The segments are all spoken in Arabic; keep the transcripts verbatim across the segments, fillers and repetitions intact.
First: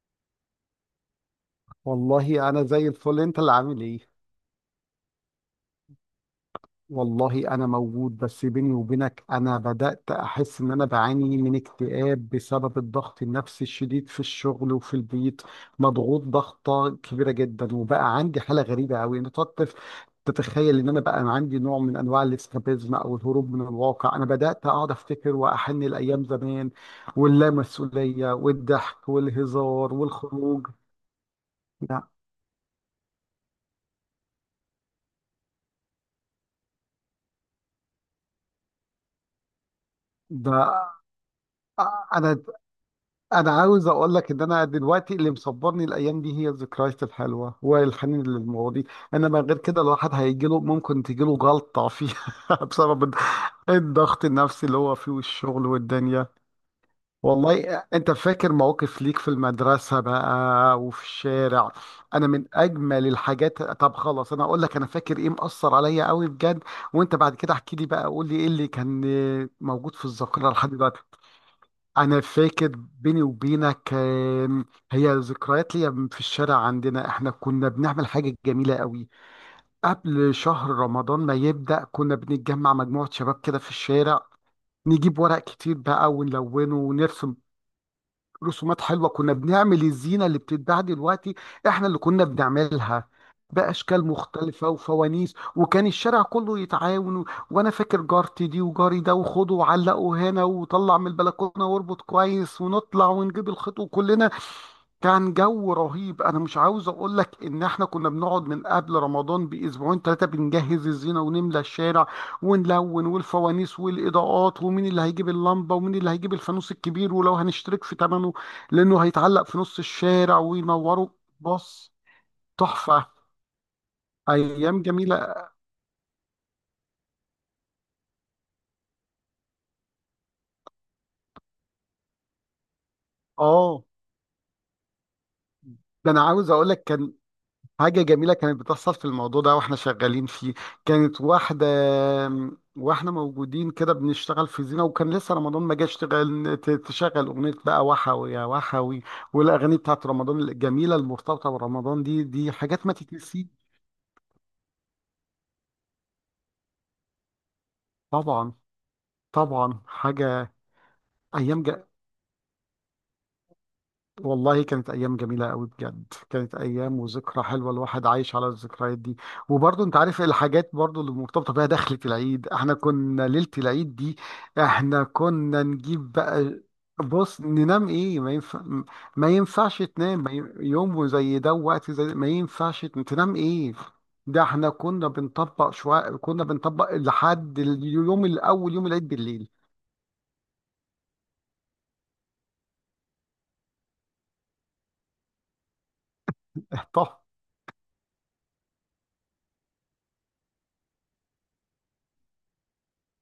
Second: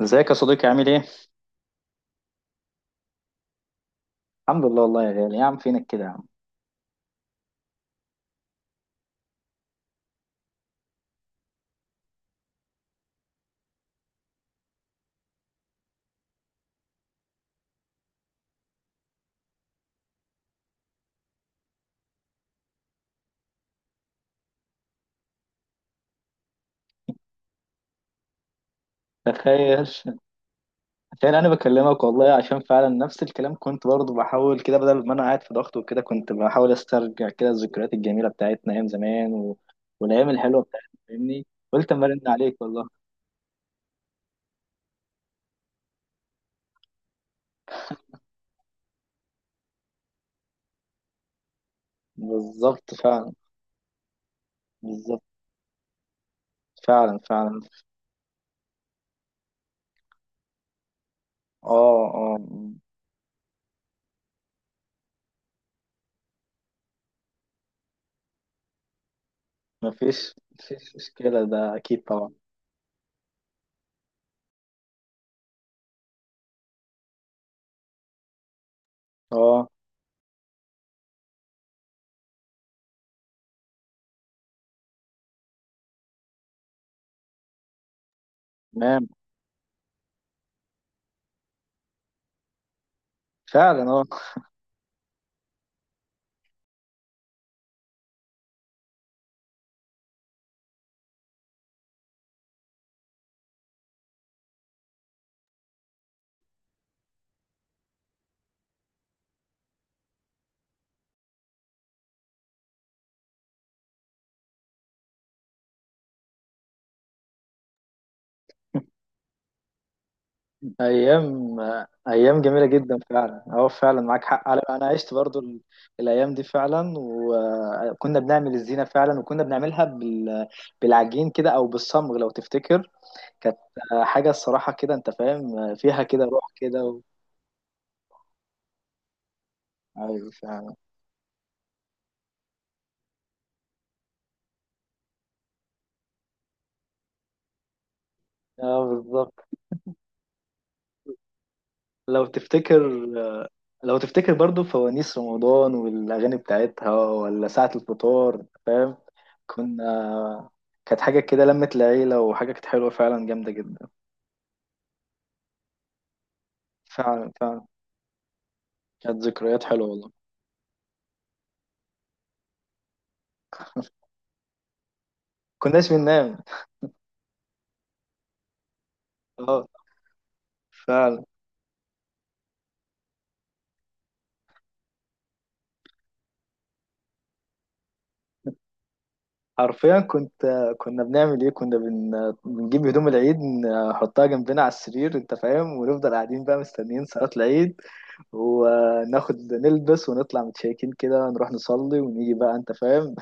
ازيك يا صديقي، عامل ايه؟ والله انا زي الفل، انت اللي عامل ايه؟ الحمد لله والله يا غالي، يا عم فينك كده يا عم. والله انا موجود، بس بيني وبينك انا بدأت احس ان انا بعاني من اكتئاب بسبب الضغط النفسي الشديد في الشغل وفي البيت. مضغوط ضغطة كبيرة جدا، وبقى عندي حالة غريبة قوي. انا تقدر تتخيل ان انا بقى عندي نوع من انواع الاسكابيزم او الهروب من الواقع؟ انا بدأت اقعد افتكر واحن الايام زمان واللامسؤولية والضحك تخيل والهزار والخروج. تخيل انا بكلمك لا، والله، عشان فعلا نفس الكلام، كنت برضه بحاول كده. بدل ما انا قاعد في ضغط وكده، كنت بحاول استرجع كده الذكريات الجميلة بتاعتنا ايام زمان و... والايام ده الحلوة بتاعتنا. فاهمني؟ قلت اما ارن انا عليك والله. انا عاوز اقول لك ان انا دلوقتي اللي مصبرني الايام دي هي الذكريات الحلوه والحنين للماضي. انما غير كده الواحد هيجي له، ممكن تجي له جلطه فيها بالظبط بسبب فعلا. الضغط النفسي اللي هو فيه بالظبط والشغل والدنيا. فعلا. والله فعلا. انت فاكر مواقف ليك في المدرسه بقى وفي الشارع؟ اه، انا اه. من اجمل الحاجات. طب خلاص، انا اقول لك انا فاكر ايه مأثر عليا قوي بجد، وانت بعد كده احكي لي بقى، قول لي ايه اللي كان موجود في مفيش الذاكره لحد مفيش دلوقتي. مشكلة، ده اكيد انا طبعا. فاكر، بيني وبينك، كان هي ذكريات ليا في الشارع عندنا. احنا كنا بنعمل حاجه جميله قوي اه، قبل شهر رمضان ما يبدا. كنا بنتجمع مجموعه شباب كده في الشارع، نجيب ورق كتير بقى ونلونه ونرسم رسومات تمام. حلوه. كنا بنعمل الزينه اللي بتتباع دلوقتي، احنا اللي كنا بنعملها، فعلا، اه. باشكال مختلفه وفوانيس، وكان الشارع كله يتعاون و- وانا فاكر جارتي دي وجاري ده وخده وعلقه هنا وطلع من البلكونه واربط كويس ونطلع ونجيب الخيط وكلنا كان جو رهيب. انا مش عاوز اقول لك ان احنا كنا بنقعد من قبل رمضان باسبوعين ثلاثه بنجهز الزينه ونملى الشارع ونلون، والفوانيس والاضاءات ومين اللي هيجيب اللمبه ومين اللي هيجيب الفانوس الكبير ولو هنشترك في ثمنه لانه هيتعلق في نص الشارع وينوره. ايام بص، ايام جميله جدا، تحفه، فعلا. اه، فعلا معاك حق، على ايام انا عشت برضو جميله. ال- الايام دي فعلا. وكنا بنعمل الزينه فعلا، وكنا بنعملها بال... بالعجين كده او بالصمغ لو تفتكر. كانت اه، آه، حاجه الصراحه كده، انت فاهم، آه، فيها ده انا كده عاوز روح اقول لك كده و... كان حاجة جميلة كانت بتحصل في الموضوع ده واحنا شغالين ايوه فيه. فعلا، كانت واحدة واحنا موجودين كده بنشتغل في زينة، وكان لسه رمضان ما جاش، تغل- ت- تشغل أغنية بقى وحوي يا اه وحوي. بالظبط. والأغاني بتاعت رمضان الجميلة المرتبطة برمضان، دي لو دي حاجات تفتكر ما تتنسيش. لو تفتكر برضو فوانيس رمضان والاغاني بتاعتها، ولا ساعه الفطار. أنت طبعا، فاهم؟ طبعا. كنا حاجة كانت حاجه كده أيام، لمت العيله، وحاجه كانت حلوه فعلا، جامده جدا. والله كانت أيام جميلة أوي بجد. كانت أيام فعلا وذكرى فعلا. حلوة، الواحد عايش على الذكريات دي. كانت ذكريات وبرضه حلوة أنت والله. عارف الحاجات برضه اللي مرتبطة بيها دخلة العيد. احنا كنا ليلة العيد دي احنا كنا كناش نجيب بننام؟ بقى. بص، ننام ايه، ما ينفع. ما اه ينفعش تنام، ما ي- يوم فعلا. زي ده ووقت زي ده ما ينفعش تن- تنام ايه. ده احنا كنا بنطبق شوية، كنا بنطبق لحد اليوم الأول، يوم العيد بالليل. حرفيا كنت كنا بنعمل ايه؟ كنا بن... بنجيب هدوم العيد نحطها جنبنا على السرير، انت فاهم، ونفضل قاعدين بقى مستنيين طب، صلاة العيد. وناخد نلبس ونطلع متشيكين كده، نروح نصلي ونيجي بقى، انت فاهم،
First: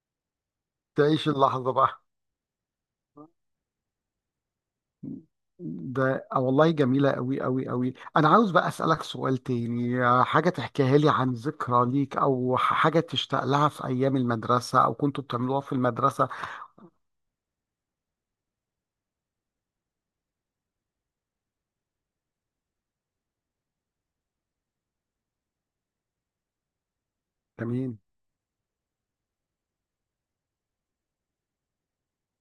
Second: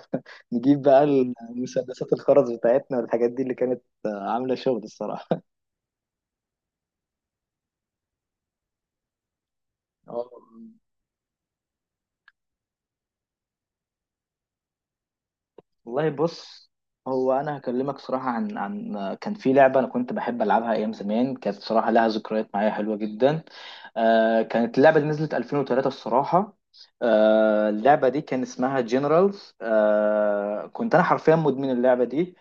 نجيب بقى تعيش اللحظة بقى. المسدسات الخرز بتاعتنا والحاجات دي اللي كانت عاملة شغل الصراحة. ده آه والله، جميلة أوي أوي أوي. أنا عاوز بقى أسألك سؤال تاني، آه، اه حاجة تحكيها لي عن ذكرى ليك، أو ح- حاجة تشتاق لها في أيام المدرسة، أو كنتوا بتعملوها في والله، المدرسة. بص. هو انا هكلمك صراحه عن عن كان في لعبه انا كنت بحب العبها ايام زمان، كانت صراحه لها ذكريات معايا حلوه جدا. آه، كانت اللعبه اللي نزلت ألفين وثلاثة الصراحه. آه، تمام، اللعبه دي كان اسمها جنرالز. آه، كنت انا حرفيا مدمن اللعبه دي.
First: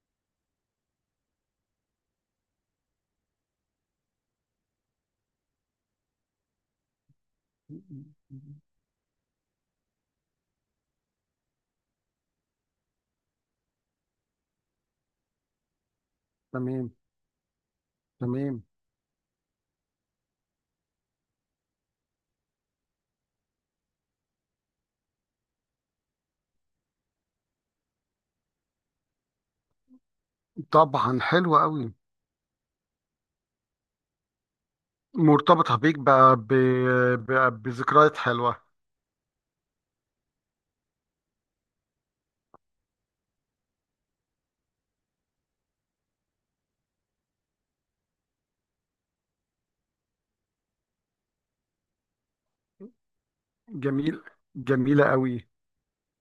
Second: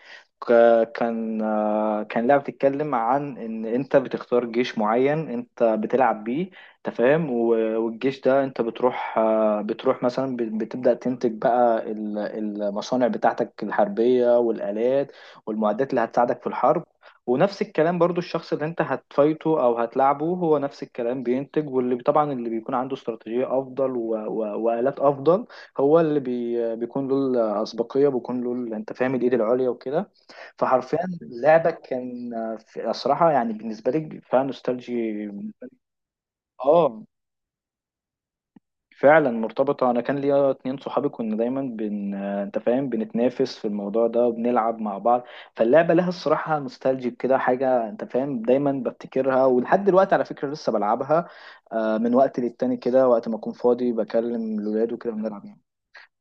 ك- كان آه كان لعبه بتتكلم عن ان انت بتختار جيش معين انت بتلعب بيه، انت فاهم. و- والجيش ده انت بتروح بتروح مثلا بت- بتبدأ تنتج بقى ال- المصانع بتاعتك الحربية والآلات والمعدات اللي هتساعدك في الحرب. تمام، ونفس الكلام برضو، الشخص تمام. اللي انت هتفايته او هتلاعبه هو نفس الكلام بينتج. واللي طبعا اللي بيكون عنده استراتيجية افضل و... و... وآلات افضل، هو اللي بي... بيكون له الاسبقية، بيكون له ال- انت فاهم الايد العليا وكده. فحرفيا طبعا، حلوة لعبك أوي. كان في الصراحة يعني بالنسبة لي فيها نوستالجي. مرتبطة بيك ب... ب... اه ب... بذكريات حلوة. فعلا مرتبطة. أنا كان ليا اتنين صحابي، كنا دايما بن آه، أنت فاهم بنتنافس في الموضوع ده وبنلعب مع بعض. فاللعبة لها الصراحة نوستالجيك كده حاجة، أنت فاهم، دايما بفتكرها. ولحد دلوقتي على فكرة لسه بلعبها، آه، من وقت للتاني كده، وقت ما أكون فاضي جميل، بكلم الولاد جميلة وكده بنلعب أوي. يعني.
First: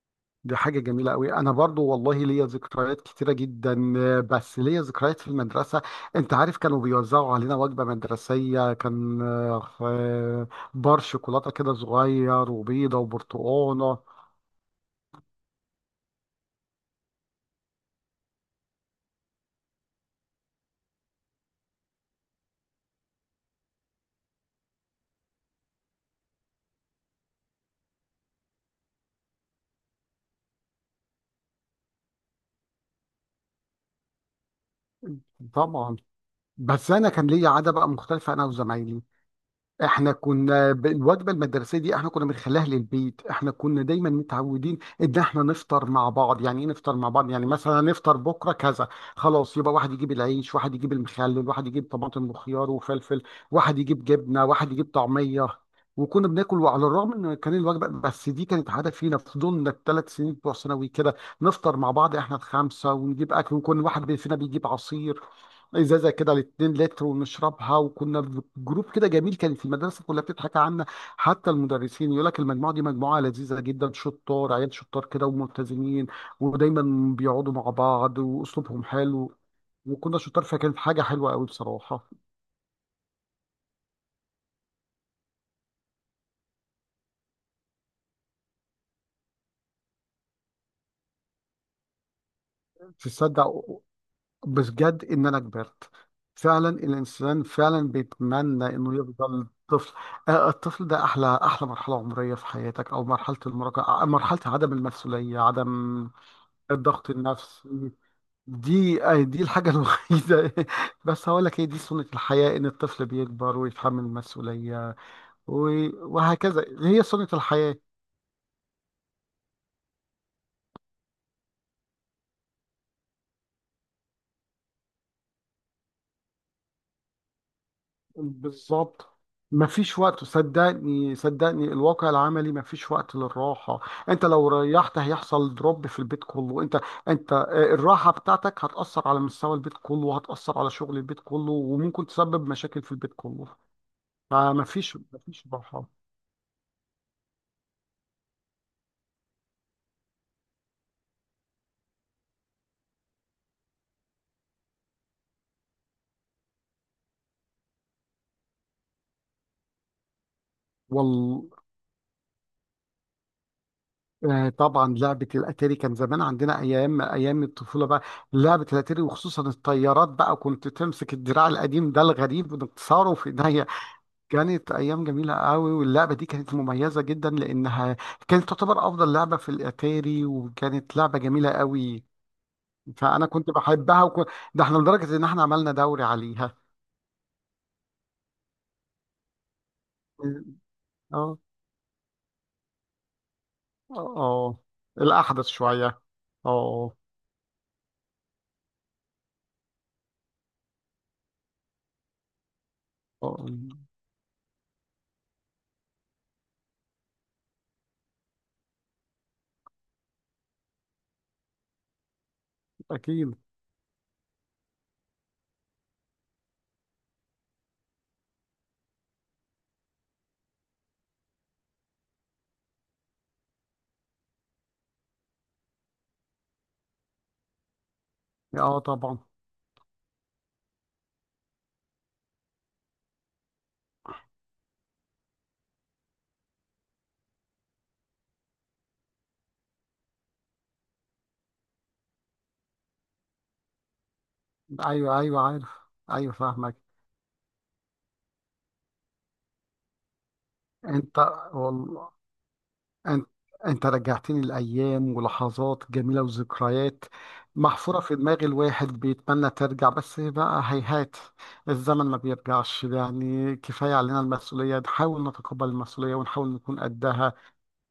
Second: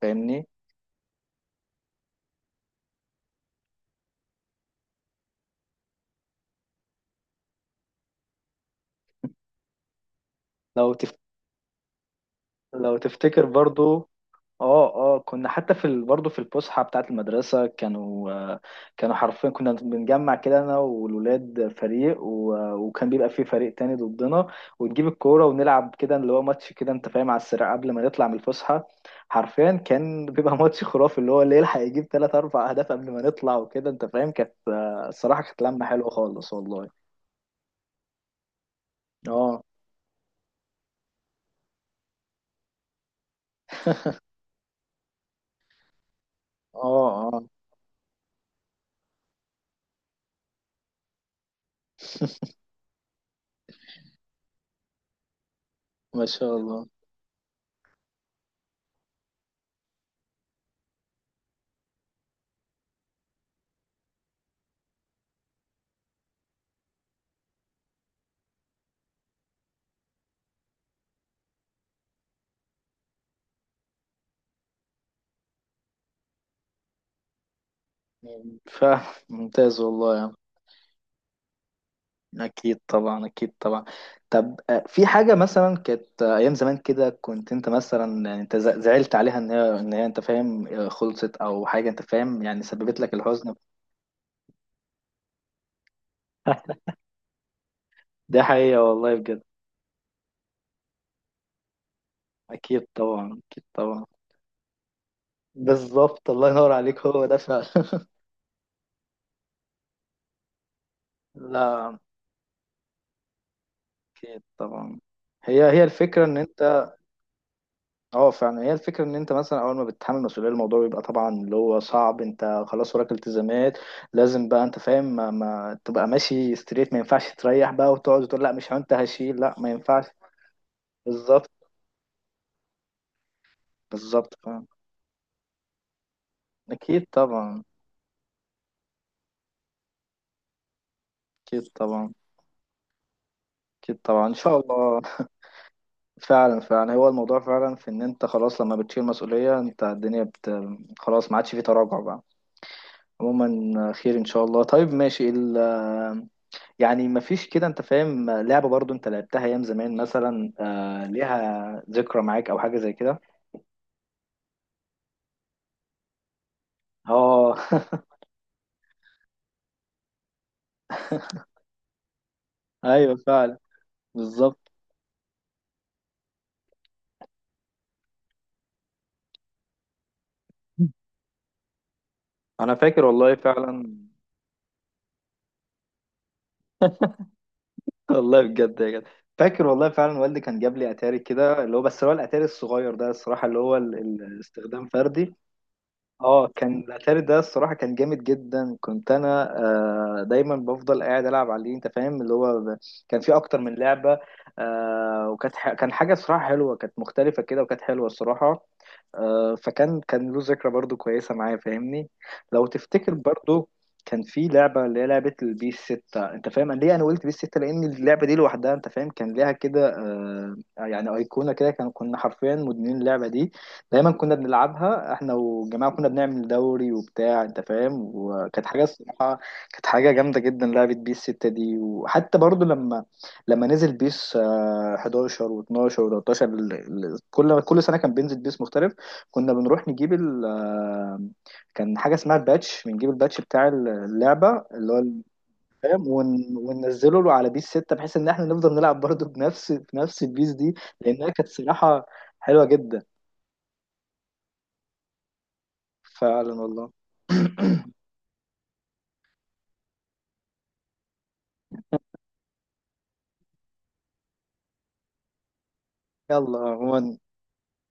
فاهمني؟ دي حاجة جميلة قوي. أنا برضو والله ليا ذكريات كتيرة جدا، آه، بس ليا ذكريات في المدرسة. أنت عارف كانوا بيوزعوا علينا وجبة مدرسية، كان آه، آه، لو بار تف... شوكولاتة كده صغير، لو وبيضة، تفتكر وبرتقانة. برضو. اه اه، كنا حتى في ال... برضه في الفسحه بتاعه المدرسه كانوا آه، كانوا حرفيا، كنا بنجمع كده انا والولاد فريق و... آه، وكان بيبقى فيه فريق تاني ضدنا، ونجيب الكوره ونلعب كده، اللي هو ماتش كده انت فاهم، على السريع قبل ما نطلع من الفسحه. حرفيا كان بيبقى ماتش خرافي، اللي هو اللي يلحق يجيب ثلاث اربع اهداف قبل ما نطلع وكده، انت فاهم. كانت آه، الصراحه كانت لمه طبعا. حلوه خالص بس والله. أنا كان ليا عادة بقى مختلفة، أنا وزمايلي. اه، احنا كنا ب- الوجبه المدرسيه دي احنا كنا بنخليها للبيت. احنا كنا دايما متعودين ان احنا نفطر مع بعض، يعني ايه اه، نفطر مع بعض؟ يعني اه. مثلا نفطر بكره كذا، خلاص يبقى واحد يجيب العيش، واحد يجيب المخلل، واحد يجيب طماطم وخيار وفلفل، واحد يجيب جبنه، واحد يجيب طعميه. ما وكنا شاء بناكل. وعلى الله. الرغم ان كان الوجبه بس، دي كانت عاده فينا، فضلنا الثلاث سنين بتوع ثانوي كده نفطر مع بعض احنا الخمسه، ونجيب اكل، وكل واحد فينا بيجيب عصير، ازازه كده لاتنين لتر، ونشربها. وكنا في جروب كده جميل، كان في المدرسه كلها بتضحك عنا، حتى المدرسين يقول لك المجموعه دي مجموعه لذيذه جدا، شطار عيال، شطار كده وملتزمين، ودايما بيقعدوا مع بعض، ف واسلوبهم حلو. ممتاز وكنا والله. شطار، فكانت حاجه حلوه قوي بصراحه. أكيد طبعا، أكيد طبعا. طب آه، في حاجة مثلا كانت آه، أيام زمان كده، كنت أنت مثلا يعني أنت ز- زعلت عليها إن هي إن هي أنت فاهم آه، خلصت أو حاجة أنت فاهم، يعني سببت لك الحزن. تصدق، بجد ان انا كبرت؟ فعلا، الانسان فعلا ده بيتمنى حقيقة انه والله بجد. يفضل طفل. آه، الطفل ده احلى احلى مرحله عمريه في أكيد حياتك، او طبعا، مرحله أكيد المراهقه، طبعا. آه، مرحله عدم المسؤوليه، عدم بالظبط، الله ينور عليك، الضغط هو ده فعلا. النفسي. دي آه، دي الحاجة الوحيدة. بس هقول لك هي دي لا، سنة الحياة، إن الطفل بيكبر ويتحمل أكيد مسؤولية طبعا، هي هي و- الفكرة إن وهكذا أنت... هي سنة الحياة. اه فعلا، هي الفكرة ان انت مثلا، اول ما بتتحمل مسؤولية الموضوع بيبقى طبعا اللي هو صعب، انت خلاص وراك التزامات. لازم بقى، انت فاهم، ما, ما تبقى ماشي ستريت، ما ينفعش تريح بقى وتقعد تقول لا مش انت بالظبط، هشيل. لا ما مفيش ينفعش. وقت، صدقني، بالظبط. صدقني، الواقع العملي مفيش وقت للراحة. انت بالظبط لو فعلا. ريحت هيحصل دروب في البيت كله. انت اكيد انت طبعا، آه، الراحة بتاعتك هتأثر على مستوى البيت كله، وهتأثر على شغل البيت كله، اكيد وممكن طبعا، تسبب مشاكل في البيت كله. اكيد طبعا، ان شاء فمفيش، الله. مفيش راحة. فعلا، فعلا، هو الموضوع فعلا في ان انت خلاص لما بتشيل مسؤولية انت الدنيا بت... خلاص ما عادش في تراجع بقى. عموما خير ان شاء الله. طيب ماشي ال... يعني مفيش كده انت فاهم لعبة برضو انت لعبتها ايام زمان مثلا، آه، والله ليها ذكرى معاك او حاجة زي كده؟ آه، طبعا لعبة الأتاري كان زمان عندنا، أيام أيام اه. الطفولة بقى. لعبة الأتاري، وخصوصا الطيارات بقى، كنت تمسك الدراع القديم ده الغريب وتكسره ايوه في فعلا. إيديا. بالظبط. كانت أيام جميلة قوي، واللعبة دي كانت مميزة جدا لأنها كانت تعتبر أفضل لعبة في الأتاري، وكانت لعبة جميلة قوي. انا فاكر فأنا والله كنت فعلا. بحبها وكو... ده احنا لدرجة إن احنا عملنا دوري عليها. والله بجد يا جدع. فاكر والله فعلا، والدي كان جاب لي اتاري اه، كده، اللي هو بس هو الاتاري الصغير ده الصراحة، اللي هو ال- اه، آه. الاستخدام فردي. الأحدث شوية. اه، كان اه، الاتاري ده الصراحه كان جامد جدا. كنت انا آه دايما بفضل قاعد العب عليه، انت فاهم، اللي هو ب... كان فيه آه، اكتر من لعبه. آه، وكانت ح... كان حاجه صراحه حلوه، كانت مختلفه كده وكانت حلوه الصراحه. آه فكان كان له ذكرى برضو كويسه معايا، فاهمني؟ لو تفتكر أكيد. برضو كان في لعبه اللي هي لعبه البيس ستة. انت فاهم أنا ليه انا قلت بيس ستة؟ لان اللعبه دي لوحدها انت فاهم كان ليها كده آه يعني ايقونه كده، كان كنا حرفيا مدمنين اللعبه دي. دايما كنا بنلعبها احنا والجماعه، كنا بنعمل دوري وبتاع انت فاهم. وكانت اه، حاجه طبعا. الصراحه، كانت حاجه جامده جدا لعبه بيس ستة دي. وحتى برضو لما لما نزل بيس آه، حداشر و12 و13، ال- ال- كل كل سنه كان بينزل بيس مختلف. كنا بنروح نجيب ال آه، كان حاجه اسمها الباتش، بنجيب الباتش بتاع اللعبه اللي هو ايوه، ال- ايوه، عارف. فاهم ايوه، ون- فاهمك. وننزله له على بيس ستة، بحيث ان احنا نفضل نلعب برضو بنفس بنفس البيس دي، انت، لانها كانت صراحه والله حلوه جدا. انت انت رجعتني لايام ولحظات جميله فعلا والله. وذكريات محفوره في دماغ الواحد، بيتمنى ترجع، بس بقى هيهات، الزمن ما بيرجعش، يعني كفايه علينا المسؤوليه، نحاول نتقبل المسؤوليه ونحاول يلا نكون عموما، قدها.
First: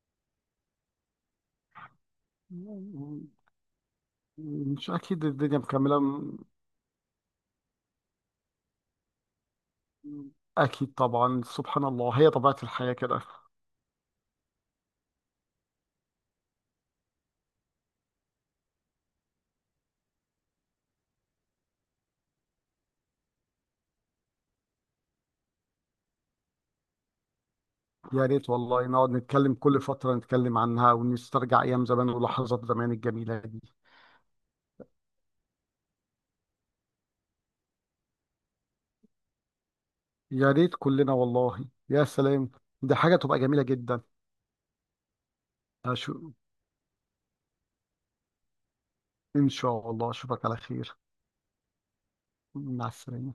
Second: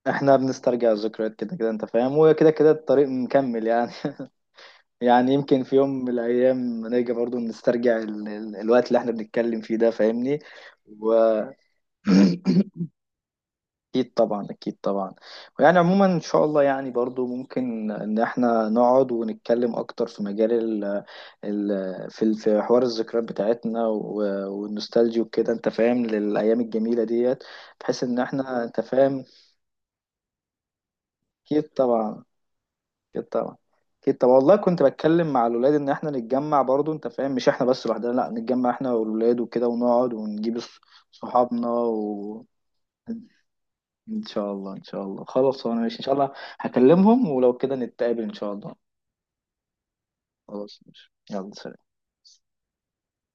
احنا بنسترجع الذكريات كده كده انت فاهم، وكده كده الطريق مكمل يعني. مش اكيد يعني الدنيا يمكن في يوم مكمله من م- الايام نيجي برضو نسترجع ال... ال... الوقت اللي احنا بنتكلم فيه ده، فاهمني؟ اكيد و طبعا، سبحان الله، هي طبيعه الحياه كده. اكيد طبعا، اكيد طبعا. ويعني عموما ان شاء الله، يعني برضو ممكن ان احنا نقعد ونتكلم اكتر في مجال ال ال في ال- في حوار الذكريات بتاعتنا و- والنوستالجي وكده، انت فاهم، للايام الجميله ديت، بحيث ان يا ريت احنا انت والله نقعد فاهم. نتكلم كل فترة، نتكلم عنها ونسترجع اكيد أيام زمان طبعا، ولحظات زمان اكيد الجميلة طبعا، دي. اكيد طبعا والله. كنت بتكلم مع الولاد ان احنا نتجمع برضو انت فاهم، مش احنا بس لوحدنا، لا نتجمع احنا والولاد وكده، ونقعد يا ونجيب ريت ص- كلنا والله، صحابنا يا و... سلام، دي حاجة تبقى جميلة جدا. ان شاء الله، ان شاء الله. خلاص انا ماشي ان شاء الله، أشو... هكلمهم ولو كده نتقابل ان شاء الله. إن شاء الله، أشوفك على خلاص خير. ماشي، يلا سلام. مع السلامة.